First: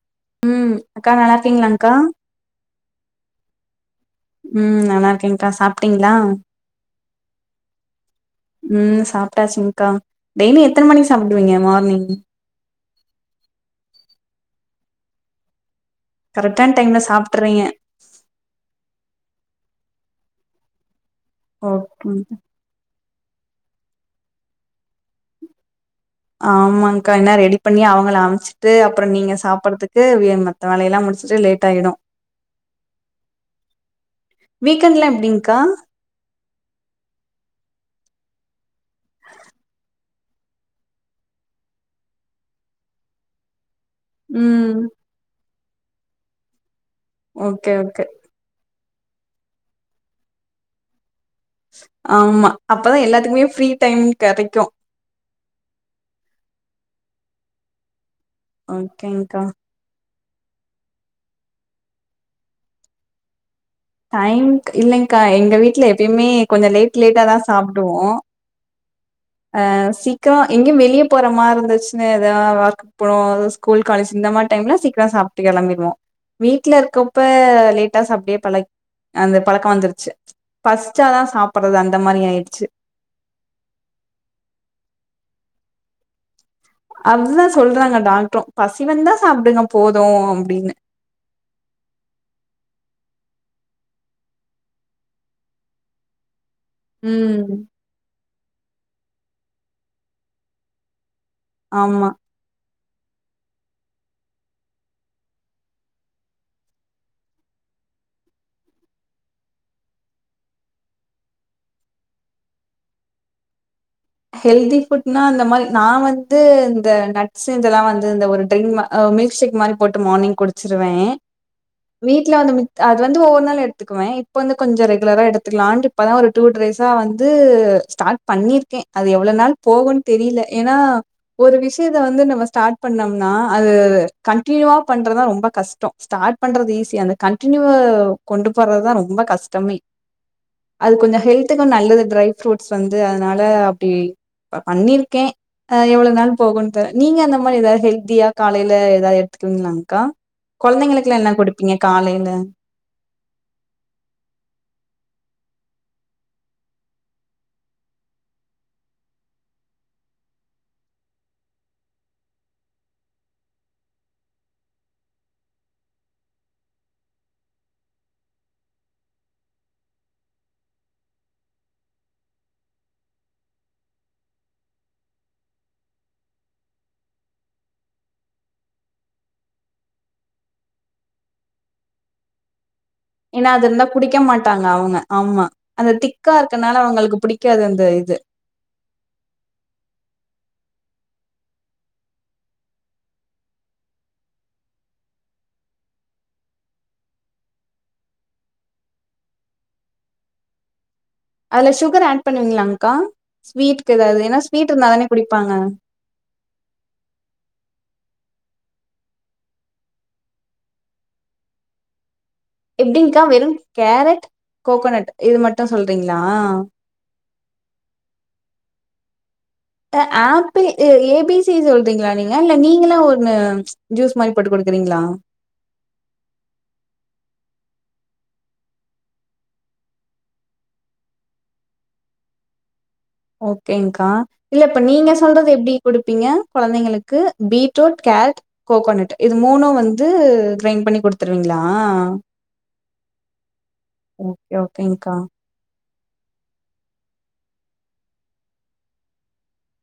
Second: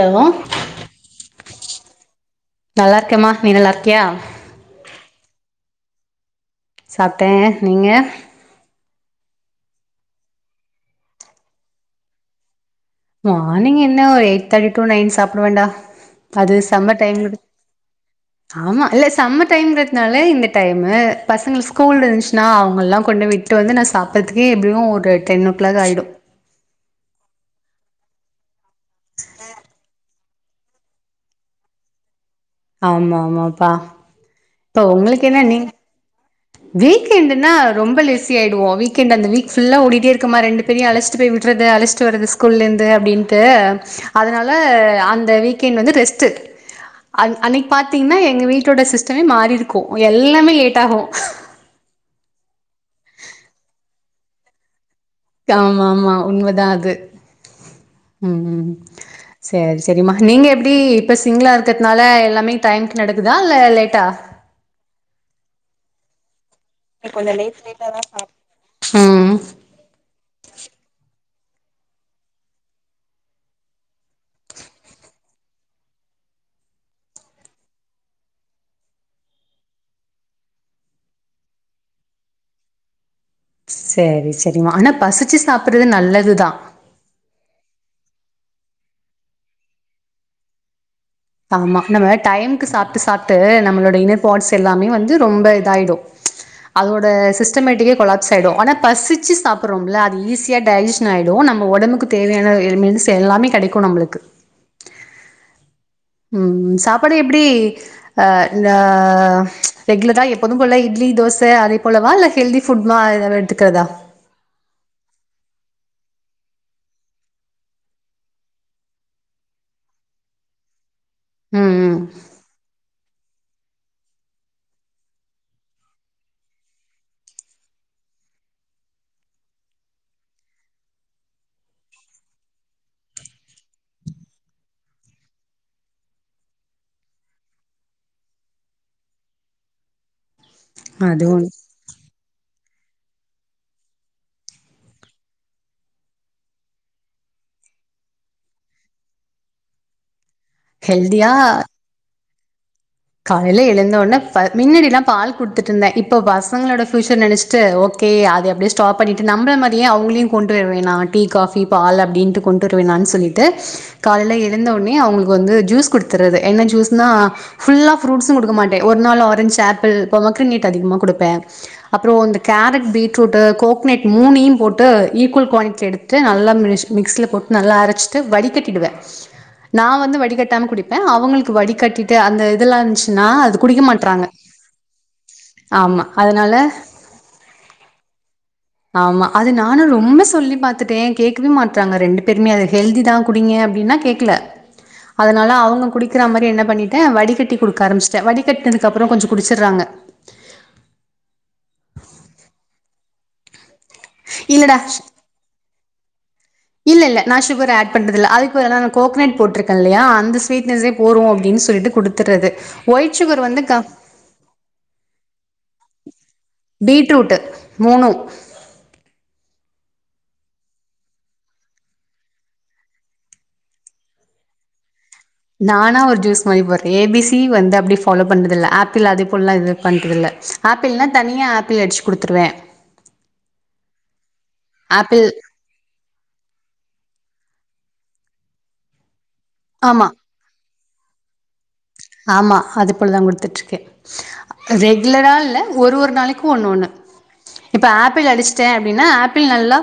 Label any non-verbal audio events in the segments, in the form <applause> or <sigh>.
Hello ம் அக்கா நல்லா இருக்கீங்களா அக்கா நல்லா இருக்கேமா நீ நல்லா இருக்கியா ம் நல்லா இருக்கேங்க்கா சாப்ட்டீங்களா சாப்ட்டேன் நீங்க ம் சாப்ட்டாச்சுங்க்கா டெய்லி எத்தன மணிக்கு சாப்பிடுவீங்க மார்னிங் மார்னிங் என்னா ஒரு எயிட் தேர்ட்டி டு நைன் சாப்புடுவேண்டா அது கரெக்டான டைம்ல சம்மர் டைம் சாப்ட்டுறீங்க ஆமா இல்ல சம்மர் டைம்ங்கிறதுனாலே இந்த டைம்மு பசங்க ஸ்கூல் ஓகே இருந்துச்சுனா அவுங்க எல்லா கொண்டு விட்டு வந்து நா சாப்றதுக்கே எப்டியும் ஒரு டென் ஓ கிளாக் ஆயிடும் ஆமாங்கா என்ன ரெடி பண்ணி அவுங்கள அம்ச்சிட்டு அப்பறம் நீங்க சாப்றதுக்கு மத்த வேலையல்லா முடிச்சுட்டு லேட் ஆயிடும் ஆமா ஆமாப்பா இப்போ வீக்கெண்ட்லா உங்களுக்கு என்ன நீ எப்டிங்க்கா வீக்எண்ட்ன்னா ரொம்ப லிஸி ஆயிடுவோம் வீ்க் என்ட் அந்த வீக் ஃபுல்லா ஓடிட்டே இருக்குமா ரெண்டு பெரிய அழைச்சிட்டு போய் விடுறது அழைச்சிட்டு வறது ஸ்கூல்லல இருந்து அப்டின்ட்டு அதனால ம் அந்த வீக்கெண்ட் வந்து ரெஸ்ட்டு அ அன்னைக்கி ஓகே ஓகே பாத்திங்கன்னா எங்க வீட்டோட சிஸ் டைம்மே மாறி இருக்கும் எல்லாமே லேட் ஆகும் ஆமா அப்பதா எல்லாத்துக்குமே ஃப்ரீ டைம் கெடைக்கும் ஆமா ஆமா உண்மதா அது ம் ம் ஓகேங்க்கா சரி தெரிம்மா நீங்க எப்டி இப்ப சிங்களா இருக்றதுனால எல்லாமே டைம்க்கு நடக்குதா இல்ல லேட்டா டைம் இல்லேங்கா எங்க வீட்ல எப்பயுமே லேட் லேட்டா தா சாப்டுவோம் ம் அ சீக்க எங்கேயு வெளியே போற மாரி இருந்துச்சுன்னா ஏதா ஒர்க் இப்போ ஸ்கூல் காலேஜ் இந்த மாரி டைம்ல சீக்கிர சாப்ட்டு கெளம்பிடுவோ வீட்ல இருக்கப்ப லேட்டா சாப்டே பழக் அந்த பழக்க வந்துருச்சு பஸ்சாதா சாப்புறது அந்த மாரி ஆயிடுச்சு சேரி செரிமா ஆனா பசிச்சு சாப்புறது நல்லதுதா அதுதா சொல்றாங்க டாக்ட்ரு பசி வந்தா சாப்டுங்க போது அப்டின்னு ஆமா நம்ம டைம்க்கு சாப்ட்டு சாப்ட்டு நம்மளோட இன்ன பாட்ஸ் எல்லாமே வந்து ரொம்ப இதாயிடு <inaudible> அதோட ம் சிஸ்டமேட்டிக்கே கொலாப்ஸ் ஆயிடு ஆனா பசிச்சு சாப்புறோம்ல அது ஈஸியா டைஜெஷ் ன் ஆயிடு நம்ம ஒடம்புக்கு ஆமா தேவையான மென்ஸ் எல்லாமே கெடைக்கு நம்மளுக்கு ம் சாப்பாடு எப்டி ஆ ரா ரெகுலரா எப்போது போல இட்லி தோச அதே போலவா இல்ல ஹெல்தி ஃபுட்மா ஏதா எடுத்துக்கறதா ஹெல்தி ஃபுட்னா அந்த மாரி நா வந்து இந்த நட்ஸு இதெல்லா வந்து இந்த ஒரு ட்ரிமா ஆ மில்க் ஷேக் மாரி போட்டு மார்னிங்க் குடிச்சிருவே ம் ம் வீட்ல வந்து மி அது வந்து ஒவ்வொரு நாள் எடுத்துக்குவே இப்போ வந்து கொஞ்ச ரெகுலரா எடுத்துக்லான்டு இப்பதா ஒரு டூ டேஸா வந்து ஸ்டார்ட் பண்ணி இருக்கே அது எவ்ள நாள் போகுன் தெரியில ஏன்னா ஒரு விஷயத்த வந்து நம்ம ஸ்டார்ட் பண்ணோம்னா அது கண்டினியூவா பண்றதா ரொம்ப கஷ்டோ ஸ்டார்ட் பண்றது ஈஸி அந்த கண்டினியூ கொண்டு போடுறதுதா ரொம்ப கஷ்டமே அது கொஞ்ச அதுவு ஹெல்த்துக்கு நல்லது ட்ரை ஃப்ரூட்ஸ் வந்து அதனால இப்டி பண்ணிருக்கே அ எவ்ள நாள் போகுன்டு நீங்க அந்த மாரி ஏதா ஹெல்தியா காலையில ஏதா எடுத்துக்குவீங்களாக்கா கொழந்தைங்களுக்கெல்லா என்ன ஹெல்தியா கொடுப்பீங்க காலையில காலையில எழுந்தோன பா மின்னாடில்லா பால் குடுத்துட்டு இருந்தே இப்போ பசங்களோட ஃப்யூச்ச நெனச் சு ஓகே அது அப்டியே ஸ்டாப் பண்ணிட்டு நம்ள மாரியே அவுங்களையு கொண்டு வர வேண்டா டீ காஃப் டீ பால் அப்டின்ட்டு கொண்டு வர வேண்டானு சொல்ட்டு காலையில எழுந்தவுட்னே அவுங்களுக்கு வந்து ஜூஸ் குடுத்துரது என்ன ஜூஸ்னா ஃபுல்லா ஃப்ரூட்ஸு குடுக்க மாட்டே ஒரு நாள் ஆரஞ்சு ஆப்பிள் பொம்மக்ரனேட் அதிகமா குடுப்பே அப்றோ இந்த கேரட் பீட்ரூட்டு கோக்னட் மூணையு போட்டு ஈக்குவல் குவாண்டிட்டி எடுத் ட்டு நல்லா மிஷ் மிக்சியில் போட்டு நல்லா அரச்சிட்டு வடி கட்டிடுவே நா வந்து வடிகட்டாம குடிப்பே அவங்களுக்கு வடிகட்டிட்டு அந்த இதெல்லா இருந்ச் ஏன்னா அது இருந்தா குடிக்க மாட்டாங்க அவுங்க ஆமா அந்த ஆமா திக்கா அதனால இருக்கனால அவங்களுக்கு பிடிக்காது அந்த இது ஆமா அது நானு ரொம்ப சொல்லி பாத்துட்டே கேக்கவே மாட்றாங்க ரெண்டு பேருமே அது ஹெல்தி தா குடிங்க அப்டின்னா கேக்கல அதனால அவுங்க குடிக்கிற மாரி என்ன பண்ணிட்டே வடி கட்டி குடுக்க ஆரம்பிச்டே வடிகட்னதுக்கு அப்றோ கொஞ்ச குடிச்சுறாங்க அதுல சுகர் ஆட் பண்ணுவீங்களாங்க்கா ஸ்வீட்கு ஏதாவது ஏன்னா ஸ்வீட் இல்லடா இருந்தாதானே குடிப்பாங்க இல்ல இல நா சுகர் ஆட் பண்றதுல்ல அதுக்கு நா கோகனட் போட்ருக்கேல்லைய அந்த ஸ்வீட்னஸ்ஸே போது அப்டின்னு சொல்ட்டு குடுத்துறது ஒயிட் எப்டிங்க்கா சுகர் வெறு வந்து க கேரட் கோகனட் இது மட்டு சொல்றீங்களா பீட்ரூட்டு மூணு அ ஆப்பி ஏ பி சி சொல்றீங்களா நீங்க இல்ல நீங்களா ஒன்னு ஜூஸ் மாரி போட்டு குடுக்குறீங்களா நானா ஒரு ஜூஸ் மாரி போடுறே ஏ பி சி வந்து அப்டி ஃபாலோ பண்றதுல்ல ஆப்பிள் அதே போல எல்லா இது பண்றது இல்ல ஆப்பிள்னா தனியா ஆப்பிள் அடிச்சு குடுத்துருவே ஓகேங்க்கா இல்ல இப்ப நீங்க ஆப்பிள் சொல்றது எப்டி கொடுப்பீங்க கொழந்தைங்களுக்கு பீட்ரூட் கேரட் கோகனட் இது மூணு வந்து ஆமா கிரைண்ட் பண்ணி கொடுத்துருவீங்களா ஆமா அது போலதா குடுத்துட்டு இருக்கே ஓகே ஓகேங்க்கா ரெகுலரா இல்ல ஒரு ஒரு நாளைக்கு ஒண்ணு ஒண்ணு இப்ப ஆப்பிள் அடிச்ட்டே அப்டின்னா ஆப்பிள் நல்லா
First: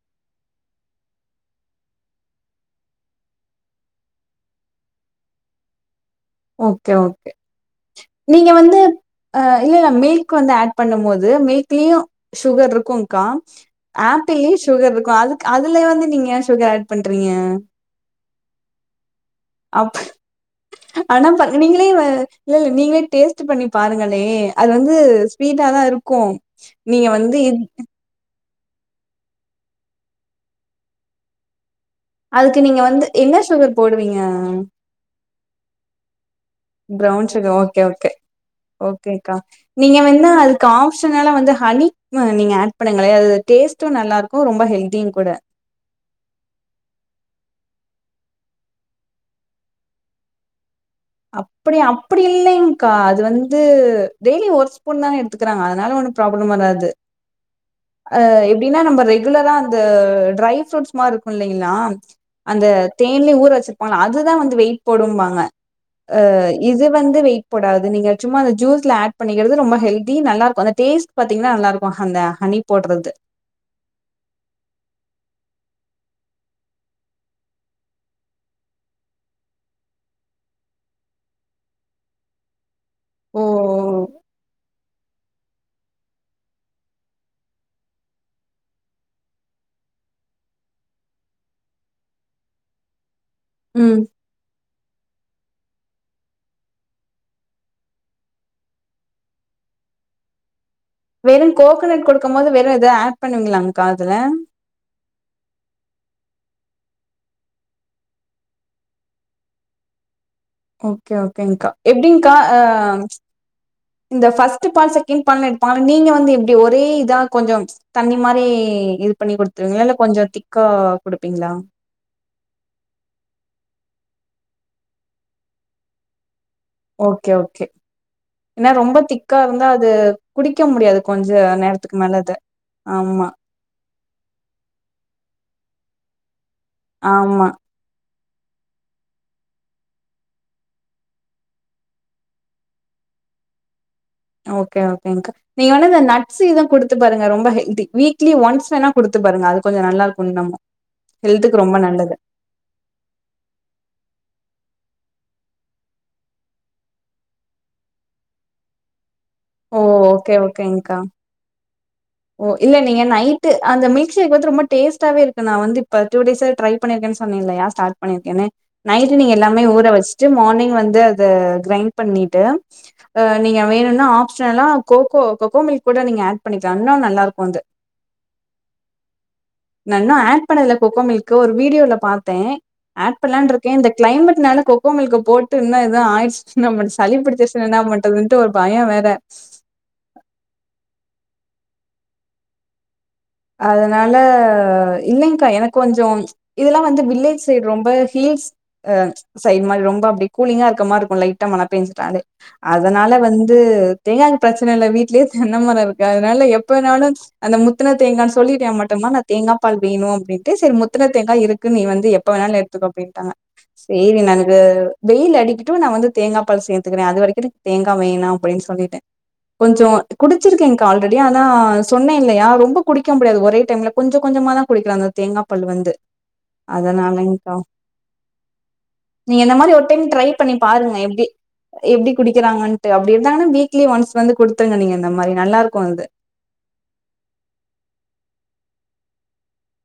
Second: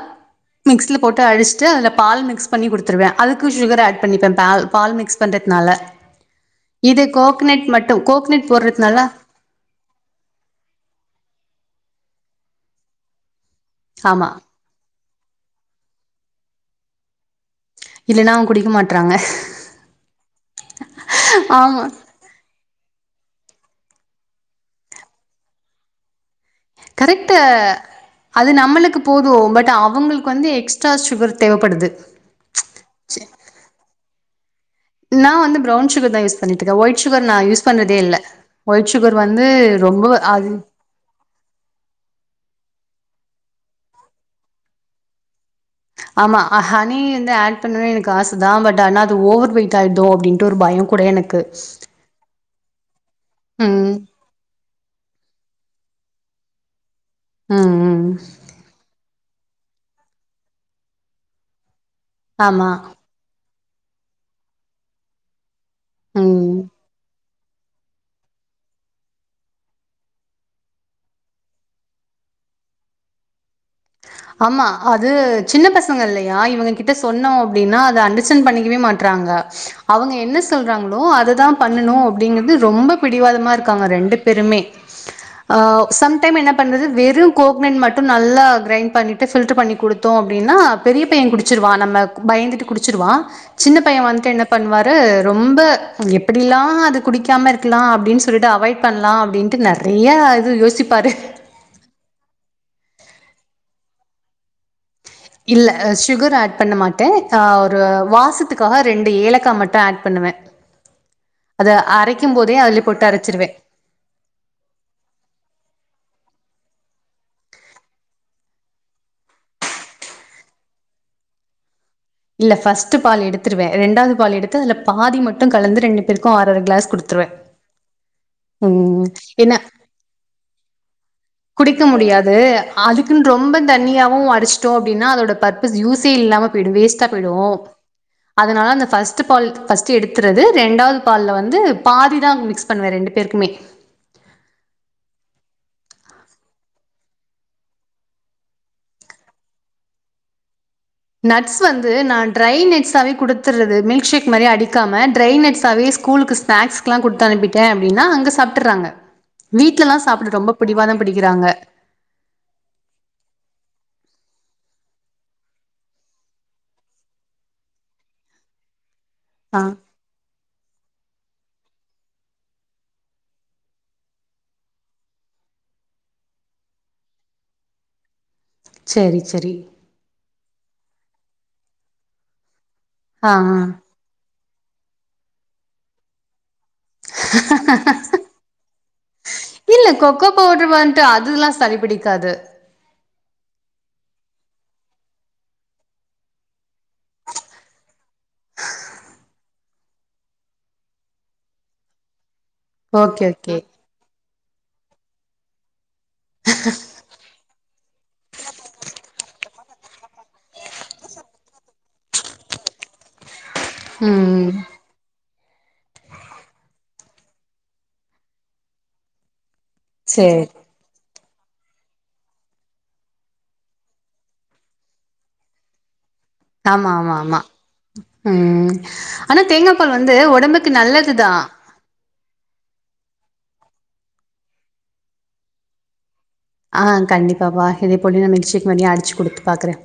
மிக்ஸியில போட்டு அடிச்சுட்டு அதுல பால் மிக்ஸ் பண்ணி கொடுத்துருவே அதுக்கு சுகர் ஆட் பண்ணிப்பே பே பால் மிக்ஸ் வந்துட்னால ஓகே ஓகே நீங்க கோக்னட் வந்து போடுறதுனால அ இல்ல மில்க் வந்து ஆட் பண்ணு போது மில்க்லயு சுகர் இருக்கும்கா ஆமா ஆப்பிள்யே சுகர் இருக்கு அதுக் அதுலயே வந்து நீங்க சுகர் ஆட் பண்றீங்க இல்லன்னா அவங்க குடிக்க மாட்றாங்க அப் ஆனா பணுவீங்களே ஆமா அ இல்ல இல்ல நீங்களே டேஸ்ட் பண்ணி பாருங்களே அது வந்து ஸ்வீட்டாதா இருக்கு கரெக்டு அது நம்மளுக்கு போது பட் அவங்களுக்கு வந்து எக்ஸ்ட்ரா சுகர் தேவப்படுது அதுக்கு நீங்க வந்து என்ன சுகர் போடுவீங்க நா வந்து ப்ரௌன் சுகர் தா யூஸ் பண்ணிட்டுக்கே ஒயிட் சுகர் ப்ரவுன் நா யூஸ் ஓகே, பண்றதே ஓகே. இல்ல ஒயிட் சுகர் ஓகேக்கா. வந்து நீங்க ரொம்ப வேணா ஆது அதுக்கு ஆப்ஷனலா வந்து ஹனி நீங்க ஆட் பண்ணுங்களே அது டேஸ்ட்டு நல்லாருக்கு ரொம்ப ஹெல்தியு கூட ஆமா ஹனி வந்து ஆட் பண்ணவே எனக்கு ஆச தா பட் ஆனா அது ஓவர் வெயிட் ஆயிடுதோ அப்டின்ட்டு ஒரு பயோ கூட எனக்கு அப்டி அப்டி இல்லங்க்கா அது வந்து ம் டெய்லி ஒரு ஸ்பூன்தனே எடுத்துக்ராங்க அதனால ஒன்னு ப்ராப்ளம் வராது ம் ம் அ எப்டினா நம்ம ரெகுலரா அந்த ட்ரை ஃப்ரூட்ஸ் மாரி இருக்கு இல்லங்களா அந்த ஆமா தேன்லயே ஊற வச்சிருப்பாங்கள அதுதா வந்து வெயிட் போடும்பாங்க ஆ ம் இது வந்து வெயிட் போடாது நீங்க சும்மா அந்த ஜூஸ்ல ஆட் பண்ணிக்கிறது ரொம்ப ஹெல்தி நல்லா இருக்கு அந்த டேஸ்ட் பார்த்தீங்கன்னா நல்லாருக்கு அந்த ஹனி போடுறது ஆமா அது சின்ன பசங்க இல்லையா இவங்க கிட்ட சொன்னோ அப்டின்னா அது அண்டர்ஸ்டாண்ட் பண்ணிக்கவே மாட் ட்ராங்க அவங்க என்ன சொல்றாங்களோ அததா பண்ணணு அப்டிங்குறது ரொம்ப ஓ பிடிவாதமா இருக்காங்க ரெண்டு பேருமே அ சம் டைம் என்ன பண்றது வெறும் கோக்னட் மட்டு நல்லா கிரைண்ட் பண்ணிட்டு ஃபில்டர் பண்ணி கொடுத்தோ அப்டின்னா பெரிய பைய குடிச்சிருவா நம்ம பயந்துட்டு குடிச்சிருவா சின்ன ம் பைய வந்துட்டு என்ன பண்ணுவாரு ரொம்ப எப்டிலா அது குடிக்காம இருக்கலா அப்டின்னு சொல்லிட்டு அவாய்ட் பண்ணலா அப்டின்ட்டு நெறைய இது யோசிப்பாரு வெறு கோகனட் கொடுக்கு போது வெறு ஏதாவ ஆட் பண்ணுவீங்களாங்காதுல இல்ல சுகர் ஆட் பண்ண மாட்டே த ஒரு வாசத்துக்காக ரெண்டு ஏலக்கா மட்டு ஆட் பண்ணுவே ஓகே ஓகேங்க்கா எப்டிங்க்கா ஆ அதுல போட்டு அரைச்சுருவேன். இந்த ஃபஃர்ஸ்ட் பால் செகண்ட் பால்னு எடுப்பாங்ளே நீங்க வந்து எப்டி ஒரே இதா கொஞ்சம் தண்ணி மாதிரி இது பண்ணி குடுத்துருவீங்களா இல்ல கொஞ்சோ திக்கா கொடுப்பீங்களா இல்ல ஃபர்ஸ்ட் பால் எடுத்துருவே ரெண்டாவது பால் எடுத்து அதுல பாதி மட்டு கலந்து ரெண்டு பேருக்கு அர அர கிளாஸ் ஓகே குடுத்துருவேன். ஓகே ஏன்னா ரொம்ப ம். திக்கா ஏன்னா இருந்தா அது குடிக்க முடியாது கொஞ்ச குடிக்க நேரத்துக்கு மேல அத முடியாது ஆமா அதுக்குன்னு ரொம்ப தனியாவு அரச்சு ட்டோ அப்டினா அதோட பர்பஸ் யூசே இல்லாம போய்டு வேஸ்ட்டா போய்டு ஆமா அதனால அந்த ஃபர்ஸ்ட் பால் ஃபர்ஸ்ட் எடுத்துரது ரெண்டாவது பால்ல வந்து பாதி தா மிக்ஸ் பண்ணுவாரு ரெண்டு பேருக்குமே ஓகே ஓகேங்கா நீங்க வேனா இந்த நட்ஸ் இது கொடுத்து பாருங்க ரொம்ப ஹெல்தி வீக்லி ஒன்ஸ் வேணா கொடுத்து பாருங்க அது கொஞ்சம் நல்லா இருக்கும் புண்ணமும் நட்ஸ் ஹெல்த்துக்கு ரொம்ப வந்து நல்லது நான் ட்ரை நட்ஸாவே கொடுத்துருறது மில்க்ஷேக் மாரியே அடிக்காம ட்ரை நட்ஸாவே ஸ்கூலுக்கு ஸ்னாக்ஸ்கெலாம் கொடுத்து அனுப்பிட்டன் அப்படின்னா அங்க சாப்பிட்றாங்க ஓ வீட்ல எல்லாம் சாப்பிட ஓகே ரொம்ப ஓகேங்க்கா பிடிவாதம் புடிக்கிறாங்க ஓ இல்ல நீங்க நைட்டு அந்த மில்க் ஷேக் வந்து ரொம்ப டேஸ்டாவே இருக்கு நான் வந்துப்ப டூ டேஸ்ஸா ட்ரை பண்ணிருக்கேன்னு சொன்னேனில்லையா ஸ்டார்ட் பண்ணிருக்கேனு நைட்டு ஆ எல்லாமே ஊற வச்சு மார்னிங் வந்து அத கிரைண்ட் பண்ணிட்டு நீங்க வேணும்னா ஆப்ஷனல்லா கோகோ கோகோ மில்க் கூட நீங்க ஆட் பண்ணிக்க இன்னும் நல்லா இருக்கும் அது சேரி சேரி நல்லா ஆட் பண்ணல கோகோமில்க் ஒரு வீடியோல பார்த்தேன் ஆட் ஆ பண்ணலான் ஆ இருக்கேன் இந்த கிளைமேட்னால கோகோமில்க போட்டு இன்னு எது ஆயிடுச்சு நம்ம சளி பிடிச்சிச்சுனா என்ன பண்றதுன்னு ஒரு பயம் வேற இல்ல கொக்கோ பவுடரு வந்துட்டு அதுல்லாம் சளி பிடிக்காது அதனால இல்லைங்கா எனக்கு கொஞ்சம் இதெல்லாம் வந்து வில்லேஜ் சைடு ரொம்ப ஸீஸ் அ சரிமமாமாதிரி ரொம்ப அப்படி கூலிங்கா இருக்க மாதிரி இருக்கும் லைட்டா மழை பெஞ்சுட்டாலே அதனால ஓகே ஓகே. வந்து தேங்காய் பிரச்சனை இல்லை வீட்லயே தென்னை மரம் இருக்கு அதனால எப்பனாலும் அந்த முத்தனது தேங்கானு சொல்லிட்டேன் மட்டும்தான் நான் தேங்காய பால் வேணும் அப்பின்ட்டு சரி முத்தின தேங்காய் இருக்கு நீ வந்து எப்ப வேணாலும் எடுத்துக்க அப்படிடாங்க சேரி ம் நன்கு ம் வெயில் அடிக்கடஂடும் நான் வந்து தேங்காய் பால் சேரதுக்கிறேன் அது வரைக்கும் தேங்காய் வேணும் அப்படின்னு சொல்லிட்டே கொஞ்சம் சரி. குடிச்சிருக்கேன்கா ஆல்ரெடி ஆனா சொன்னேன் இல்லையா ரொம்ப குடிக்க முடியாது ஒரே டைம்ல கொஞ்சம் கொஞ்சமா தான் குடிக்கிறாஙக தேங்காய் பால் வந்து ஆமா ஆமா அதனால் ஆமா. நீங்க ம் ஆனா இந்த தேங்கா மாதிரி ஒரு பால் டைம் வந்து ட்ரை பண்ணி ஒடம்புக்கு பாருங்க எப்படி நல்லதுதான். எப்படி குடிக்கிறாங்கட்டு அப்படி இருந்தாங்கன்னா வீக்லி ஒன்ஸ் வந்து குடுத்துருங்க நீங்க இந்த மாதிரி நல்லாருக்கும் அது ஆ கண்டிப்பா பா இத கொணடு போய் நான் மிக்சி அடிச்சு கொடுத்து ப பாக்குறேன்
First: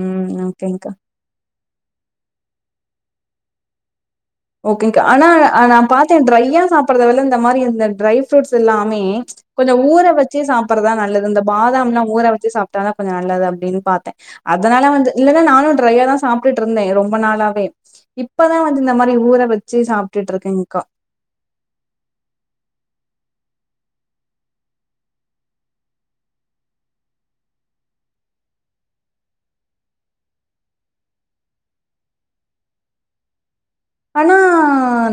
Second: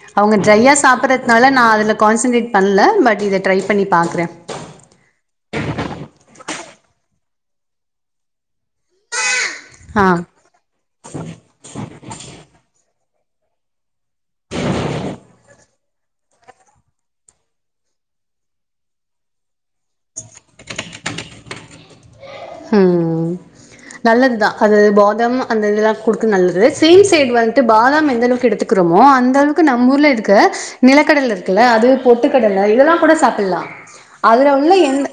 ம் அவங்க ட்ரையா ஓகேங்க்கா சாப்பிட்ற அதனால நான் அதில் கான்சன்டரேட் பண்ணல பட் இதை ட்ரை பண்ணி பாகஂகுறேன் ஓகேங்க ஆனா நான் பார்த்தேன் ட்ரையா சாப்பறத விட இந்த மாதிரி இந்த ட்ரை ஃப்ரூட்ஸ் எல்லாமே கொஞ்சம் ஊற ஆ. வச்சு சாப்பறதான் நல்லது இந்த பாதாம் எல்லாம் ஊற வச்சு சாப்பிட்டாதான் கொஞ்சம் நல்லது அப்படின்னு பாத்தேன் அதனால வந்து இல்லைன்னா நானும் ட்ரையா தான்சாபபிட இருந்தேன் ரொம்ப நாளாவே இப்பதான் வந்து இந்த ஊற வச்சு சாப்பிட்டு இருக்கேங்க்கா நல்லதுதா அது பாதாம் அந்த இதெல்லா ஃபுட்க்கு நல்லது சேம் சைட் வந்துட்டு பாதாம் எந்த அளவுக்கு எடுத்து க்குறோமோ அந்த அளவுக்கு நம்ம ஊர்ல இருக்க நிலக்கடல இருக்குல்ல அது பொட்டுக்கடல இதெல்லா கூட சாப்பல்லா ஆனா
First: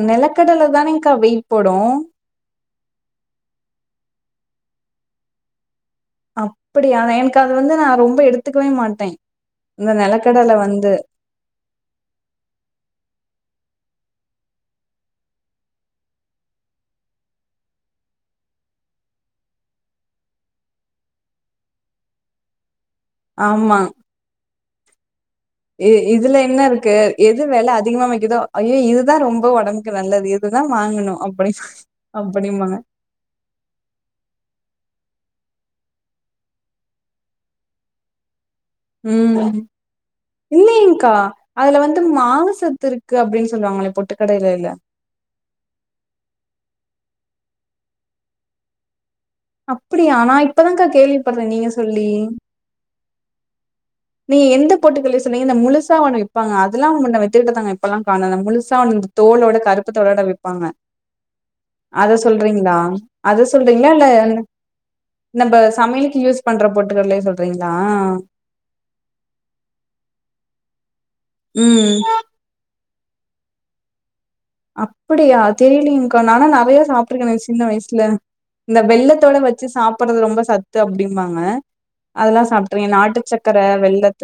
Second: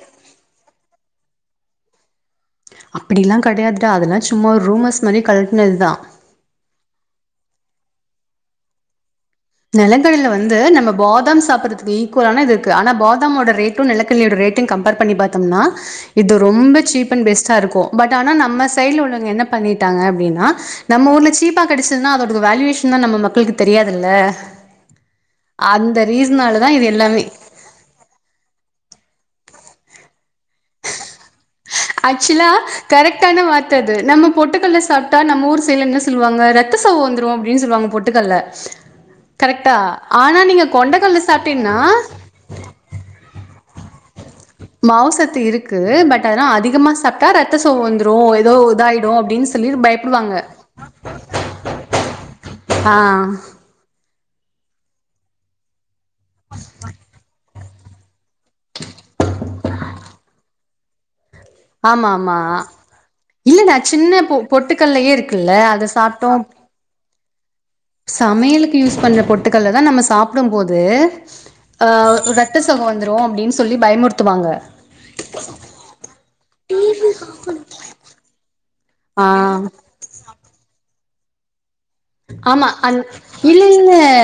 நெலக்கடல தானேங்க்கா வெயிட் போடுமஂ அப்டியெலா கெடையாது டா அதெலா சும்மா ஒரு ரூமர்ஸ் மாரி கிளபினது தா அப்படியா எனக்கு அது வந்து நா ரொம்ப எடுத்துக்கவே மாட்ட நெலகடலைல வந்து நம்ம பாதாம் சாப்புறதுக்கு ஈக் வல்லா தானருக்கு ஆனா பாதாமோட ரேட்டு நெலக்கடலையோட ரேட்டு கம்பேர் பண்ணி பாத்தோம்னா இது ரொம்ப சீப் அண்ட் பெஸ்டா இருக்கோ பட் ஆனா நம்ம சைட்ல உள்ளவங்க என்ன பண்ணிட்டாங்க அப்டின்னா நம்ம ஊர்ல சீப்பா கெடச்சதுன்னா அதோட வேல்யுவேஷன் தா நம்ம மக்களுக்கு ஆமா. தெரியாதுல்ல எ அந்த இதுல என்ன ரீசனால தான் இது இருக்கு எல்லாமே எது வெல அதிகமா விக்குதோ ஐயோ இதுதா ரொம்ப ஒடம்க்கு நல்லது இதுதா வாங்குனு அப் ஆக்சுவலா கரெக்டான வா த்தாது நம்ம பொட்டுக்கல்ல சாப்ட்டா நம்ம ஊர் சைட்ல என்ன சொல்லுவாங்க ரத்த சோக வந்துரோ அப்டினு சொல்லுவாங்க பொட்டுக்கல்ல ம் கரெக்டா ஆனா நீங்க இல்லைங்க்கா கொண்டக்கல்ல சாப்ட்டீங்கன்னா அதுல வந்து மாவு சத்து இருக் கு அப்டினு சொல்லுவாங்ளே பொட்டுக்கடலையில மாவுசத்து இருக்கு பட் ஆனா அதிகமா சாப்ட்டா ரத்த சோக வந்துரோ ஏதோ இதாயிடோ அப்டின் சொ அப்டியா நா இப்பதாக்கா கேள்விப்பட்ற நீங்க சொல்லி ஆ நீங்க எந்த பொட்டுக்கல்லய சொன்னீங்க இந்த முழுசா ஒன்னு விப்பாங்க அதெல்லா முன்ன வித்துக்கிட்ருந்தாங்க இப்பல்லா காணோ அந்த முழுசா அந்த தோளோட கருப்பு தோளட விப்பாங்க ஆமா அத ஆமா சொல்றீங்ளா அத நா சொல்றீங்ளா இல்ல சின்ன பொ பொட்டுக்கல்லயே இருக்குல்ல நம்ப அத சமையலுக்கு சாப்ட்டோ யூஸ் பண்ற பொட்டுக்கல்லய சொல்றீங்ளா சமையலுக்கு யூஸ் பண்ற பொட்டுக்கல்ல தா நம்ம சாப்டும் போது அ ம் ரத் த சோக வந்துரோ அப்டின்னு சொல்லி பயமுறுத்துவாங்க அப்படியா தெரிலிங்க்கா நானா நெறைய சாப்ட்டுருக்கனே சின்ன வயசுல இந்த வெள்ளத்தோட ஆ வச்சு சாப்புறது ரொம்ப சத்து அப்டிம்பாங்க அதெல்லா ஆமா அ சாப்ட்ருக்கே நாட்டு சக்கர இல்ல இல்ல வெல்லத்த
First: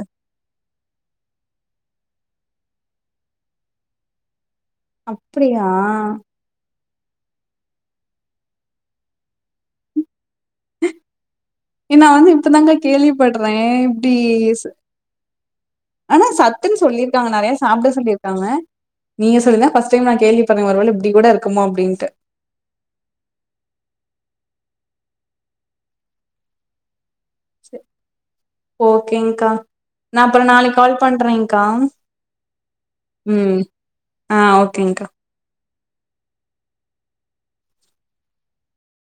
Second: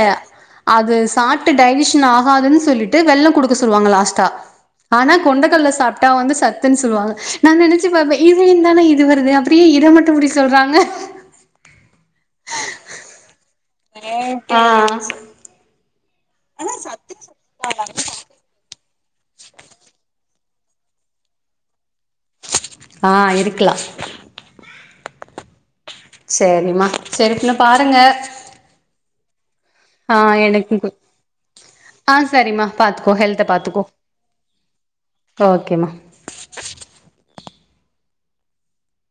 அது சாட்டு டைஜிஷன் ஆகாதுன்னு சொல்லிட்டு வெள்ளோ குடுக்க சொல்வாங்க லாஸ்ட்டா ஆனா அப்படியா கொண்டகல்ல சாப்ட்டா வந்து சத் துன் சொல்வாங்க நா நெனச்சு பாப்ப இதுயந்தான இது வருது அப்றோ ஏ இத மட்டோ அப்டி சொல்றாங்க எ நா வந்து இப்பதாங்க கேள்வி பட்ற இப்டி ஆ ச ஆனா சத்துன் சொல்லியிருக்காங்க நறைய சாப்ட சொல்லி க்காங்க நீங்க சொல்லி தா ஃபர்ஸ்ட் டைம் நா கேள்வி பட்ற ஒருவேள இப்டி கூட இருக்குமோ அப்டின்ட்டு ஆ இருக்கலா சேரிமா சேரி பின்ன பாருங்க ஓகேங்க்கா ஆ நா அப்றோ நாளைக் எனக்கு கால் பண்றேங்க்கா ஆ சரிம்மா பாத்துக்கோ ஹெல்த ம் பாத்துக்கோ அ ஓகேங்க்கா ஓகேம்மா